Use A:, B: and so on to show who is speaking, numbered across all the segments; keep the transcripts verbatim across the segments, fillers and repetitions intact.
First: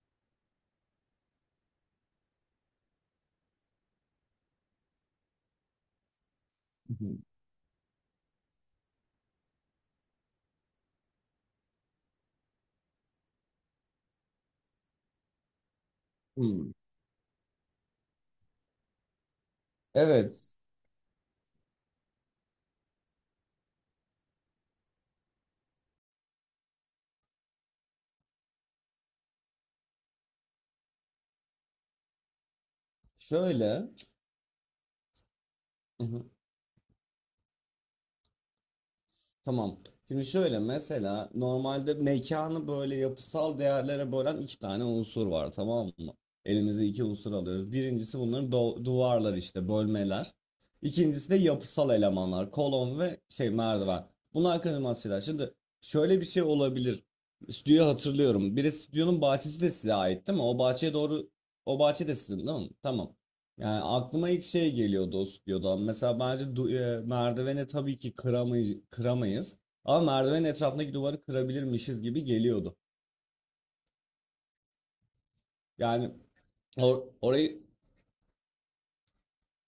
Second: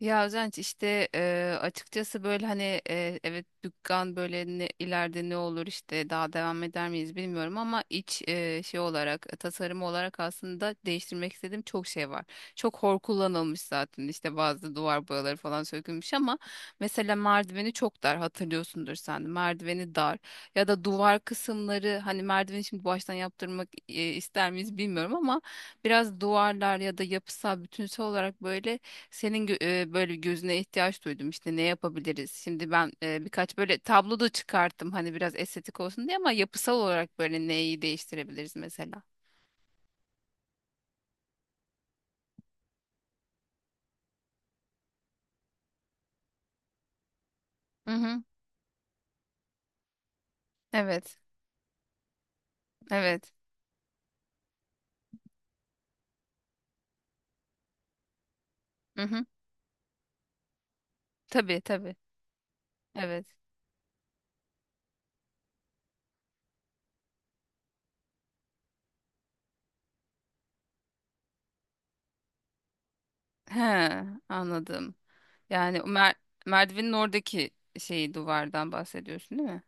A: Ya Özenç işte e, açıkçası böyle hani e, evet dükkan böyle ne, ileride ne olur işte daha devam eder
B: Hı
A: miyiz
B: hı.
A: bilmiyorum ama iç e, şey olarak tasarım olarak aslında değiştirmek istediğim çok şey var. Çok hor kullanılmış zaten işte bazı duvar boyaları falan sökülmüş ama
B: Hmm.
A: mesela merdiveni çok dar, hatırlıyorsundur sen de merdiveni dar
B: Evet.
A: ya da duvar kısımları. Hani merdiveni şimdi baştan yaptırmak e, ister miyiz bilmiyorum ama biraz duvarlar ya da yapısal bütünsel olarak böyle senin gö- e, böyle gözüne ihtiyaç duydum işte, ne yapabiliriz? Şimdi ben e, birkaç böyle
B: Şöyle.
A: tablo da çıkarttım hani biraz estetik
B: Hı
A: olsun diye,
B: hı.
A: ama yapısal olarak böyle neyi değiştirebiliriz mesela?
B: Tamam. Şimdi şöyle mesela normalde mekanı böyle yapısal değerlere bölen iki tane unsur var, tamam mı? Elimize iki unsur alıyoruz.
A: Hı
B: Birincisi
A: hı.
B: bunların do- duvarlar, işte bölmeler.
A: Evet.
B: İkincisi de yapısal elemanlar. Kolon ve
A: Evet.
B: şey merdiven. Bunlar kaçınılmaz şeyler. Şimdi şöyle bir şey olabilir. Stüdyoyu hatırlıyorum. Bir de
A: Hı
B: stüdyonun
A: hı.
B: bahçesi de size ait değil mi? O bahçeye doğru,
A: Tabii
B: o
A: tabii.
B: bahçe de sizin değil mi? Tamam.
A: Evet.
B: Yani aklıma ilk şey geliyordu dost diyordan. Mesela bence du- e, merdiveni tabii ki kıramay kıramayız. Ama merdivenin etrafındaki duvarı kırabilirmişiz gibi geliyordu.
A: He, anladım. Yani o
B: Yani
A: mer merdivenin
B: or-
A: oradaki
B: orayı,
A: şeyi, duvardan bahsediyorsun değil mi?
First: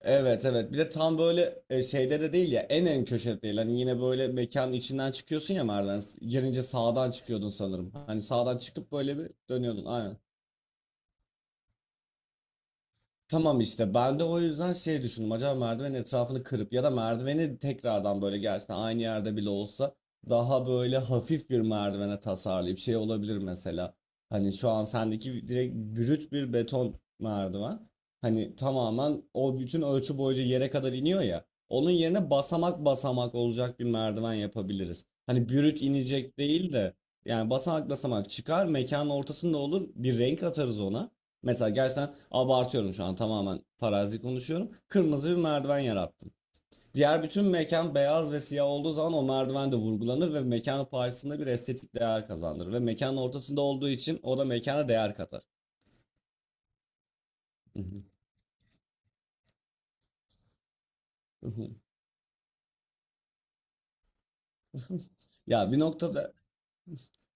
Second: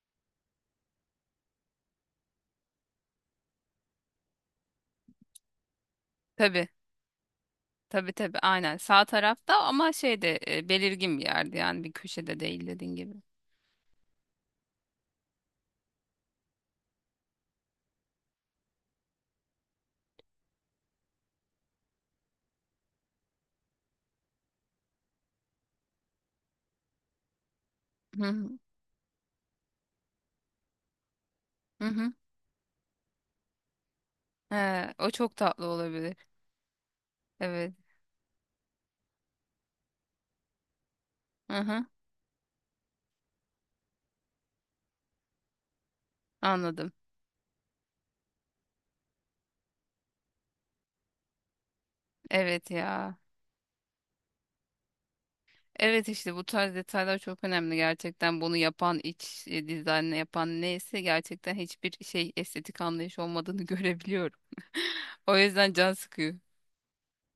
B: evet evet, bir de tam böyle e, şeyde de değil ya, en en köşede değil. Hani yine böyle mekanın içinden çıkıyorsun ya merdiven. Girince
A: Tabii.
B: sağdan çıkıyordun sanırım.
A: Tabii
B: Hani
A: tabii,
B: sağdan
A: aynen
B: çıkıp
A: sağ
B: böyle bir
A: tarafta,
B: dönüyordun
A: ama şey
B: aynen.
A: şeyde belirgin bir yerde, yani bir köşede değil, dediğin gibi.
B: Tamam, işte ben de o yüzden şey düşündüm, acaba merdivenin etrafını kırıp ya da merdiveni tekrardan böyle gerçekten aynı yerde bile olsa daha böyle hafif bir merdivene tasarlayıp şey olabilir mesela. Hani şu an sendeki direkt brüt bir beton merdiven.
A: Hı
B: Hani
A: hı.
B: tamamen o bütün ölçü boyunca yere kadar iniyor ya.
A: Hı
B: Onun
A: hı.
B: yerine basamak basamak olacak bir merdiven
A: He,
B: yapabiliriz.
A: o çok
B: Hani
A: tatlı
B: brüt
A: olabilir.
B: inecek değil de yani
A: Evet.
B: basamak basamak çıkar, mekanın ortasında olur, bir renk atarız ona.
A: Hı
B: Mesela,
A: hı.
B: gerçekten abartıyorum şu an, tamamen farazi konuşuyorum. Kırmızı bir merdiven yarattın.
A: Anladım.
B: Diğer bütün mekan beyaz ve siyah olduğu zaman o merdiven de vurgulanır ve mekanın parçasında bir estetik değer
A: Evet
B: kazandırır. Ve
A: ya.
B: mekanın ortasında olduğu için o da mekana değer katar.
A: Evet, işte bu tarz detaylar çok önemli gerçekten. Bunu yapan iç e, dizaynı yapan neyse, gerçekten hiçbir şey estetik anlayış olmadığını görebiliyorum. O yüzden
B: Ya bir
A: can
B: noktada.
A: sıkıyor.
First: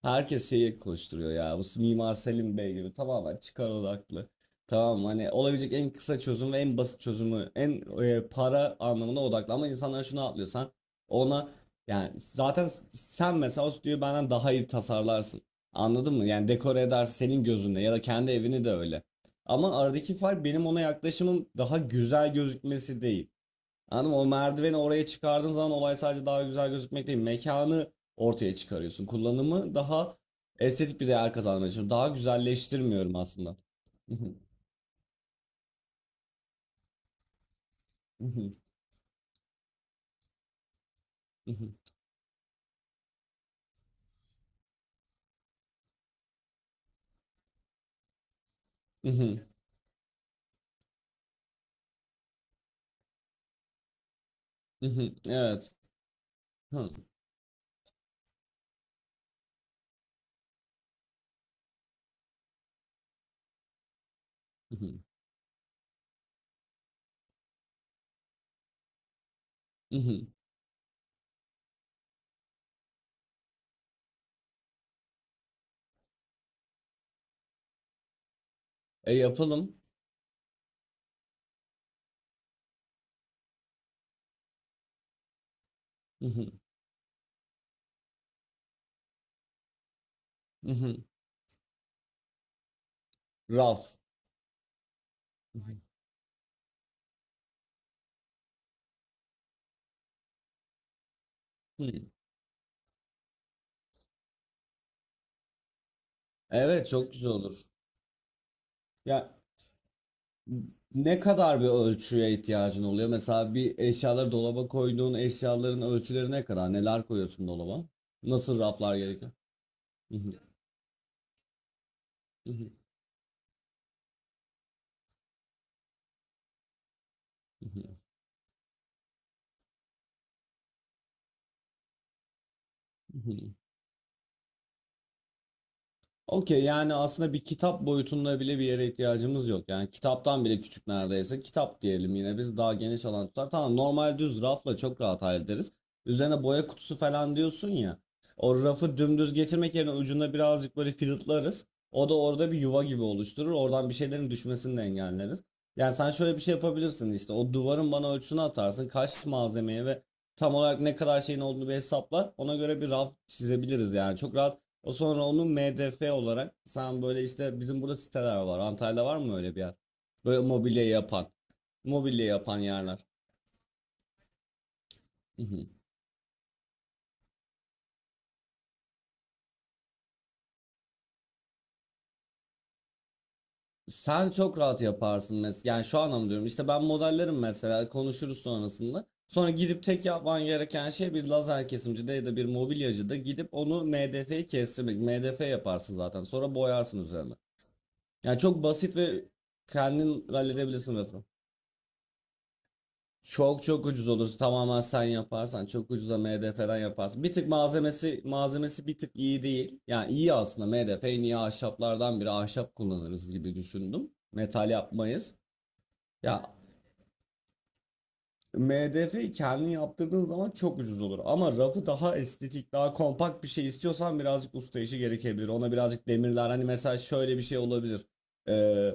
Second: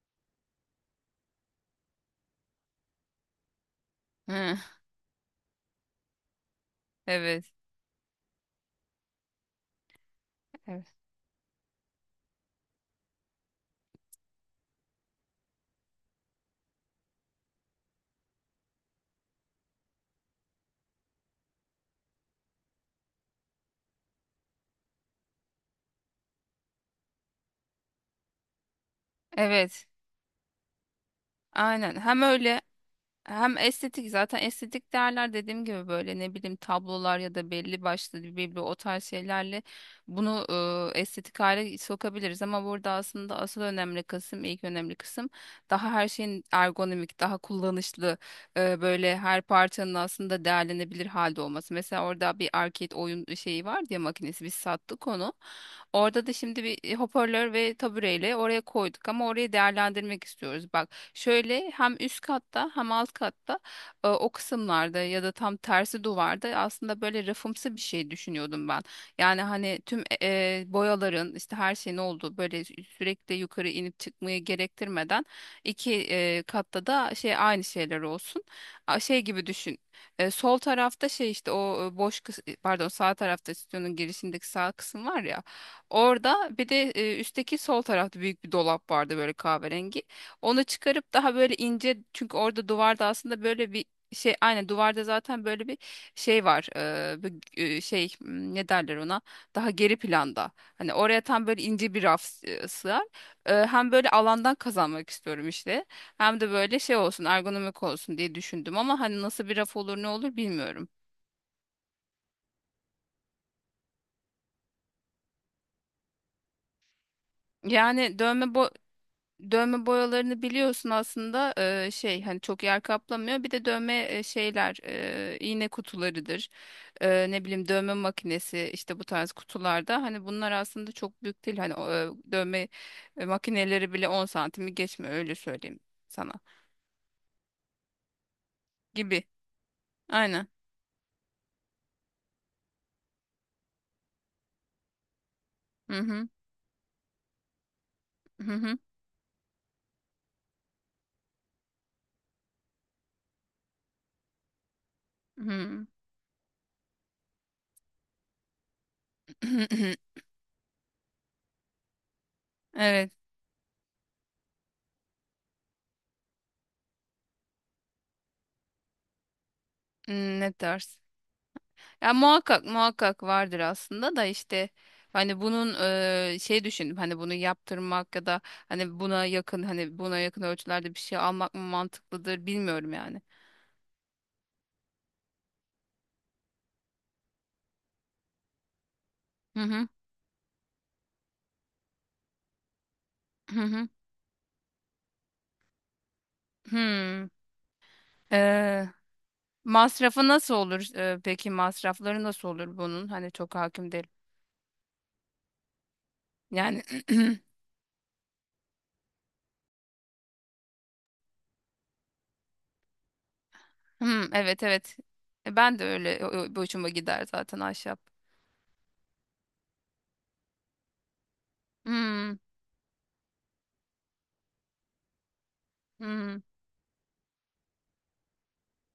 B: Herkes şeyi koşturuyor ya. Bu Mimar Selim Bey gibi tamamen çıkar odaklı.
A: Hı.
B: Tamam, hani olabilecek en kısa çözüm ve en basit
A: Evet.
B: çözümü, en e, para anlamına odaklı. Ama insanlar şunu atlıyor: sen
A: Evet.
B: ona, yani zaten sen mesela o stüdyoyu benden daha iyi tasarlarsın. Anladın mı? Yani dekore edersin senin gözünde ya da kendi evini de öyle. Ama aradaki fark benim ona yaklaşımım daha güzel gözükmesi değil. Anladın mı? O merdiveni oraya çıkardığın zaman olay sadece daha güzel gözükmek değil. Mekanı ortaya çıkarıyorsun. Kullanımı
A: Evet.
B: daha estetik bir değer kazanmaya çalışıyorum.
A: Aynen.
B: Daha
A: Hem öyle,
B: güzelleştirmiyorum aslında.
A: hem estetik. Zaten estetik değerler dediğim gibi böyle, ne bileyim, tablolar ya da belli başlı birbiri o tarz şeylerle bunu e, estetik hale sokabiliriz, ama burada aslında asıl önemli kısım, ilk önemli kısım daha her şeyin ergonomik, daha kullanışlı, e, böyle her parçanın aslında değerlenebilir halde olması. Mesela orada bir arcade oyun şeyi var ya, makinesi, biz sattık onu.
B: Evet.
A: Orada da şimdi bir e, hoparlör ve tabureyle oraya koyduk, ama orayı değerlendirmek istiyoruz. Bak, şöyle hem üst katta hem alt katta e, o kısımlarda, ya da tam tersi duvarda, aslında böyle rafımsı bir şey düşünüyordum ben. Yani hani tüm e, e, boyaların, işte her şeyin olduğu, böyle sürekli yukarı inip çıkmayı gerektirmeden, iki e, katta da şey aynı şeyler olsun. A,
B: E
A: şey gibi
B: yapalım.
A: düşün. E, sol tarafta şey, işte o e, boş kıs- e, pardon, sağ tarafta stüdyonun girişindeki sağ kısım var ya. Orada bir de e, üstteki sol tarafta büyük bir dolap vardı böyle kahverengi. Onu çıkarıp daha böyle ince, çünkü orada duvarda aslında böyle bir
B: Raf.
A: şey, aynen duvarda zaten böyle bir şey var, eee, bu, eee, şey m, ne derler ona, daha geri planda, hani oraya tam böyle ince bir raf s- e, sığar. Eee, hem böyle alandan kazanmak istiyorum işte, hem de böyle
B: Evet,
A: şey
B: çok
A: olsun,
B: güzel olur.
A: ergonomik olsun diye düşündüm, ama hani
B: Ya,
A: nasıl bir raf olur ne olur bilmiyorum.
B: ne kadar bir ölçüye ihtiyacın oluyor? Mesela bir eşyaları dolaba koyduğun eşyaların ölçüleri ne kadar? Neler koyuyorsun dolaba?
A: Yani dövme
B: Nasıl
A: bo-
B: raflar gerekiyor?
A: dövme boyalarını biliyorsun aslında, eee, şey, hani
B: Hı
A: çok
B: hı,
A: yer kaplamıyor. Bir de dövme e, şeyler, eee, iğne kutularıdır. Eee, ne
B: hı
A: bileyim,
B: hı,
A: dövme makinesi işte bu tarz kutularda, hani bunlar aslında çok büyük değil. Hani o, e, dövme
B: hı
A: e,
B: hı.
A: makineleri bile on santimi geçmiyor, öyle söyleyeyim sana,
B: Okey, yani aslında bir kitap boyutunda bile bir yere
A: gibi.
B: ihtiyacımız yok. Yani kitaptan
A: Aynen.
B: bile küçük neredeyse. Kitap diyelim yine, biz daha geniş alan tutar. Tamam, normal düz rafla çok rahat hallederiz.
A: Hı.
B: Üzerine boya kutusu falan diyorsun ya.
A: Hı
B: O
A: hı.
B: rafı dümdüz getirmek yerine ucunda birazcık böyle filtlarız. O da orada bir yuva gibi oluşturur. Oradan bir şeylerin düşmesini de engelleriz.
A: Hı hı.
B: Yani sen şöyle bir şey yapabilirsin işte. O duvarın bana ölçüsünü atarsın. Kaç malzemeye ve tam olarak ne kadar şeyin olduğunu bir hesaplar. Ona göre bir
A: Evet.
B: raf çizebiliriz yani. Çok rahat. O sonra onu M D F olarak sen, böyle işte bizim burada siteler var. Antalya'da var mı öyle bir yer?
A: Hmm,
B: Böyle
A: ne
B: mobilya
A: dersin?
B: yapan.
A: Ya
B: Mobilya yapan
A: muhakkak
B: yerler.
A: muhakkak vardır aslında, da işte hani
B: Hı hı.
A: bunun eee, şey düşündüm, hani bunu yaptırmak ya da hani buna yakın, hani buna yakın ölçülerde bir şey almak mı mantıklıdır, bilmiyorum yani.
B: Sen çok rahat yaparsın mesela. Yani şu anlamda diyorum. İşte ben modellerim mesela. Konuşuruz sonrasında. Sonra
A: Hı
B: gidip
A: hı
B: tek yapman gereken şey bir lazer kesimcide ya da bir mobilyacıda gidip
A: hı
B: onu
A: hı.
B: M D F'yi kestirmek. M D F yaparsın zaten. Sonra boyarsın
A: Hmm.
B: üzerine. Yani çok
A: Eee,
B: basit ve
A: masrafı
B: kendin
A: nasıl olur?
B: halledebilirsin
A: Eee,
B: mesela.
A: peki masrafları nasıl olur bunun? Hani çok
B: Çok çok
A: hakim
B: ucuz
A: değilim.
B: olur. Tamamen sen yaparsan çok ucuza M D F'den
A: Yani
B: yaparsın. Bir tık malzemesi malzemesi bir tık iyi değil. Yani iyi aslında, M D F en iyi ahşaplardan biri, ahşap kullanırız gibi düşündüm.
A: hmm, evet
B: Metal
A: evet.
B: yapmayız.
A: E, ben de öyle o- o-
B: Ya,
A: boşuma gider zaten ahşap.
B: M D F'yi kendin yaptırdığın zaman çok ucuz olur. Ama rafı daha
A: Hmm.
B: estetik, daha kompakt bir şey istiyorsan birazcık usta işi gerekebilir. Ona birazcık
A: Hmm.
B: demirler. Hani mesela şöyle bir şey olabilir. Ee,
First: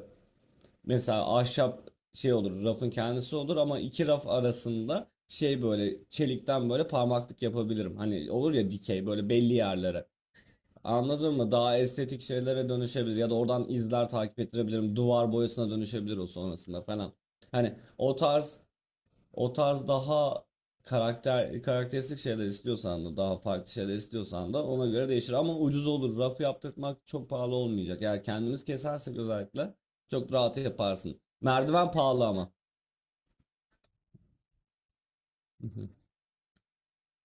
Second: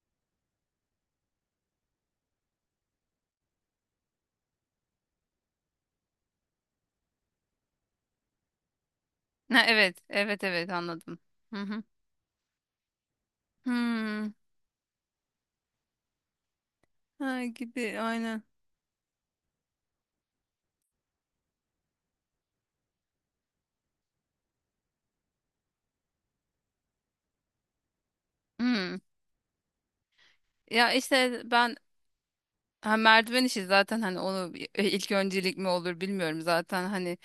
B: Mesela ahşap şey olur, rafın kendisi olur ama iki raf arasında şey böyle çelikten böyle parmaklık yapabilirim. Hani olur ya dikey, böyle belli
A: Ha, evet
B: yerlere.
A: evet evet, anladım.
B: Anladın mı?
A: Hı
B: Daha
A: hı.
B: estetik şeylere dönüşebilir ya da oradan izler
A: Hmm.
B: takip ettirebilirim. Duvar boyasına dönüşebilir o sonrasında falan.
A: Ha,
B: Hani
A: gibi
B: o
A: aynen.
B: tarz, o tarz daha karakter karakteristik şeyler istiyorsan da, daha farklı şeyler istiyorsan da ona göre değişir. Ama ucuz olur. Rafı yaptırmak çok pahalı olmayacak. Eğer kendimiz
A: Hmm.
B: kesersek özellikle çok rahat
A: Ya
B: yaparsın.
A: işte ben,
B: Merdiven pahalı ama.
A: ha, merdiven işi, zaten hani onu bir- e, ilk öncelik mi olur bilmiyorum, zaten hani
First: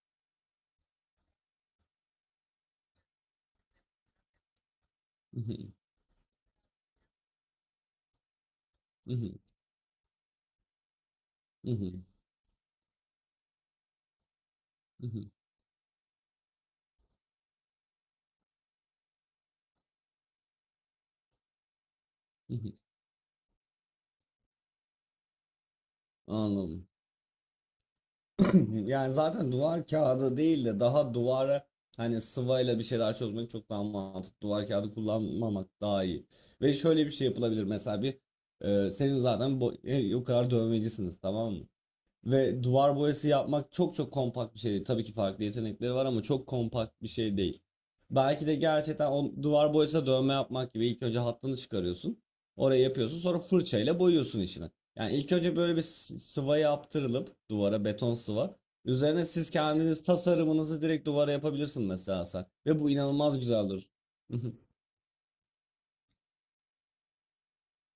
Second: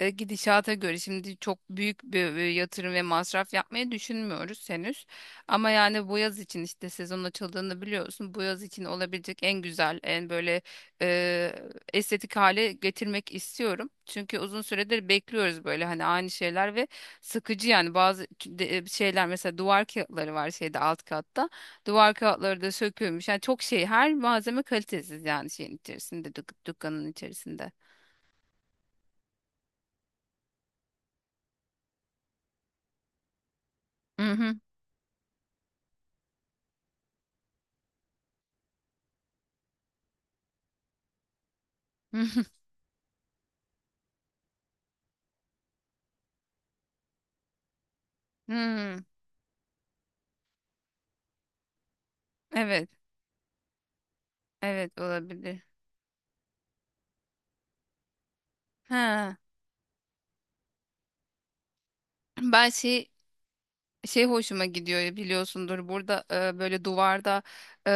A: e, gidişata göre şimdi çok büyük bir, bir yatırım ve masraf yapmayı düşünmüyoruz henüz. Ama yani bu yaz için işte, sezon açıldığını biliyorsun. Bu yaz için olabilecek en güzel, en böyle e, estetik hale getirmek istiyorum. Çünkü uzun süredir bekliyoruz böyle, hani aynı şeyler, ve sıkıcı yani. Bazı de- e, şeyler, mesela duvar kağıtları var şeyde, alt katta. Duvar kağıtları da sökülmüş. Yani çok şey, her malzeme kalitesiz yani şeyin içerisinde, dük-
B: Anladım.
A: dükkanın içerisinde.
B: Yani zaten duvar kağıdı değil de daha duvara, hani sıvayla bir şeyler çözmek çok daha
A: Hı
B: mantıklı.
A: hı.
B: Duvar kağıdı kullanmamak daha iyi. Ve şöyle bir şey yapılabilir mesela, bir e, senin zaten bu, e, o kadar dövmecisiniz, tamam mı?
A: Hı.
B: Ve duvar boyası yapmak çok çok kompakt bir şey değil. Tabii ki farklı yetenekleri var ama çok kompakt bir şey değil. Belki de
A: Hmm.
B: gerçekten o duvar boyasına dövme yapmak gibi, ilk önce hattını çıkarıyorsun. Oraya
A: Evet.
B: yapıyorsun, sonra fırçayla boyuyorsun içine.
A: Evet,
B: Yani ilk önce
A: olabilir.
B: böyle bir s- sıva yaptırılıp duvara, beton sıva. Üzerine
A: Ha.
B: siz kendiniz tasarımınızı direkt duvara yapabilirsin mesela sen.
A: Ben
B: Ve bu
A: şey
B: inanılmaz güzel durur.
A: şey hoşuma gidiyor, biliyorsundur burada e, böyle duvarda e,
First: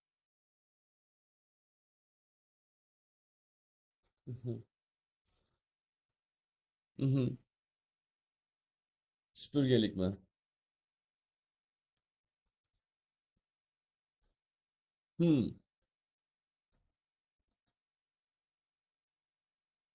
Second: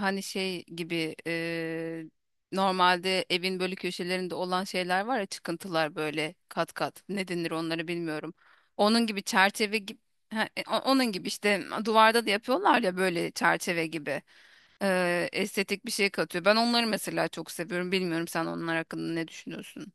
A: hani şey gibi, e, normalde evin böyle köşelerinde olan şeyler var ya, çıkıntılar, böyle kat kat, ne denir onları bilmiyorum. Onun gibi çerçeve
B: Süpürgelik
A: gibi.
B: mi?
A: Ha, e, o- onun gibi işte duvarda da yapıyorlar ya, böyle çerçeve gibi. E,
B: Hmm.
A: estetik bir şey katıyor. Ben onları mesela çok seviyorum. Bilmiyorum, sen onlar hakkında ne düşünüyorsun?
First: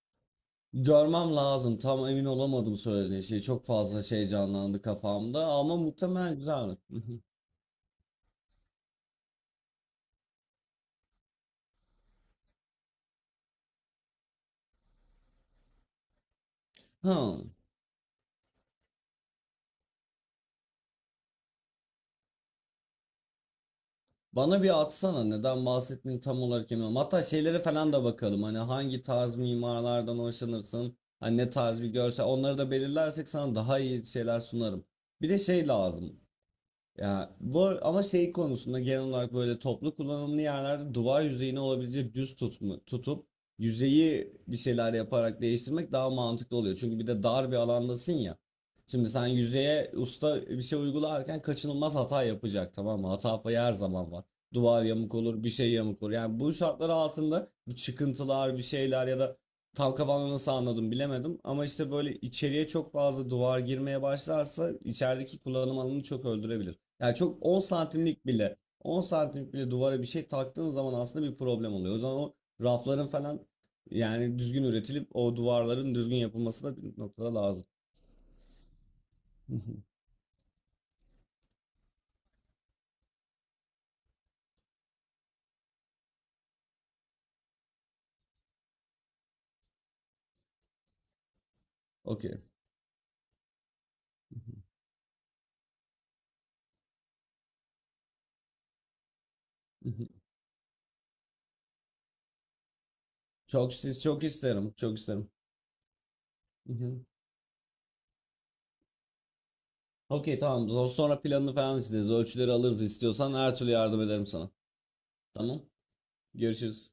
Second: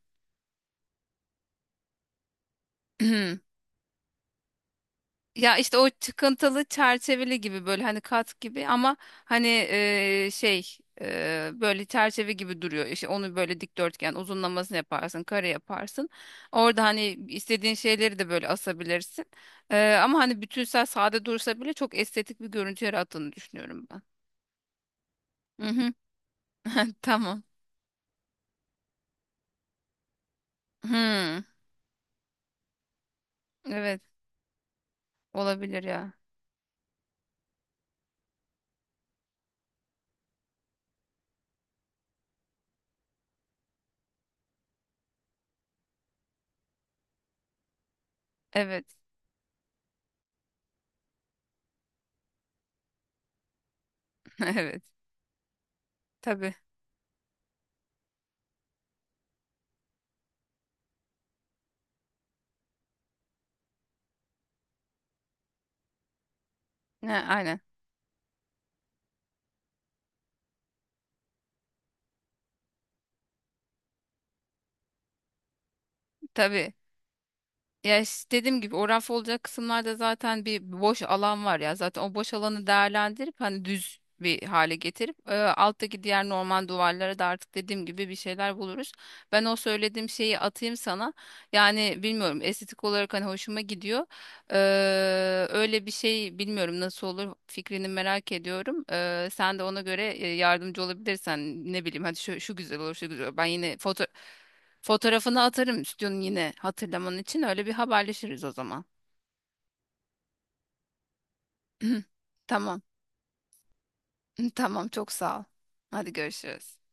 B: Görmem lazım. Tam emin olamadım söylediğin şey. Çok fazla şey canlandı kafamda
A: Ya
B: ama
A: işte, o
B: muhtemelen
A: çıkıntılı
B: güzel.
A: çerçeveli gibi, böyle hani kat gibi, ama hani e, şey, e, böyle çerçeve gibi duruyor. İşte onu böyle dikdörtgen uzunlamasını yaparsın, kare yaparsın. Orada hani
B: Ha.
A: istediğin şeyleri de böyle asabilirsin. E, ama hani bütünsel sade dursa bile çok estetik bir görüntü yarattığını düşünüyorum ben.
B: Bana bir atsana, neden
A: Mhm.
B: bahsettiğini tam olarak emin olamadım. Hatta
A: Tamam.
B: şeylere falan da bakalım. Hani hangi tarz mimarlardan hoşlanırsın? Hani
A: Hmm.
B: ne tarz bir görsel? Onları da belirlersek sana daha
A: Evet,
B: iyi şeyler sunarım. Bir de şey
A: olabilir ya.
B: lazım. Ya bu ar- ama şey konusunda genel olarak böyle toplu kullanımlı yerlerde duvar yüzeyini olabildiğince düz tutma, tutup yüzeyi bir şeyler yaparak değiştirmek daha mantıklı oluyor. Çünkü bir de dar bir alandasın ya.
A: Evet.
B: Şimdi sen yüzeye usta bir şey uygularken kaçınılmaz hata yapacak, tamam mı? Hata payı her zaman var.
A: Evet.
B: Duvar yamuk olur, bir şey yamuk olur. Yani
A: Tabii.
B: bu şartlar altında bu çıkıntılar, bir şeyler ya da, tam kafamda nasıl anladım bilemedim. Ama işte böyle içeriye çok fazla duvar girmeye başlarsa içerideki kullanım alanını çok öldürebilir.
A: Ne,
B: Yani çok
A: aynen.
B: on santimlik bile, on santimlik bile duvara bir şey taktığın zaman aslında bir problem oluyor. O zaman o rafların falan, yani düzgün üretilip o duvarların düzgün yapılması
A: Tabii.
B: da bir noktada lazım.
A: Ya işte, dediğim gibi o raf olacak
B: Hı hı.
A: kısımlarda zaten bir boş alan var ya. Zaten o boş alanı değerlendirip hani düz bir hale getirip, e, alttaki diğer normal duvarlara da artık dediğim gibi bir şeyler buluruz. Ben o söylediğim şeyi atayım sana. Yani bilmiyorum,
B: Okey.
A: estetik olarak hani hoşuma gidiyor. Ee, öyle bir şey bilmiyorum nasıl olur, fikrini merak ediyorum. Ee, sen de ona
B: Hı
A: göre
B: hı.
A: e, yardımcı olabilirsen, ne bileyim, hadi şu, şu güzel olur şu güzel olur. Ben
B: Çok
A: yine
B: siz
A: foto
B: çok isterim. Çok isterim.
A: fotoğrafını atarım stüdyonun, yine
B: Hı hı.
A: hatırlaman için. Öyle bir haberleşiriz o zaman.
B: Okey, tamam. Zo- Sonra planını falan isteriz. Ölçüleri
A: Tamam.
B: alırız istiyorsan, her türlü yardım ederim sana.
A: Tamam, çok sağ ol.
B: Tamam.
A: Hadi görüşürüz.
B: Görüşürüz.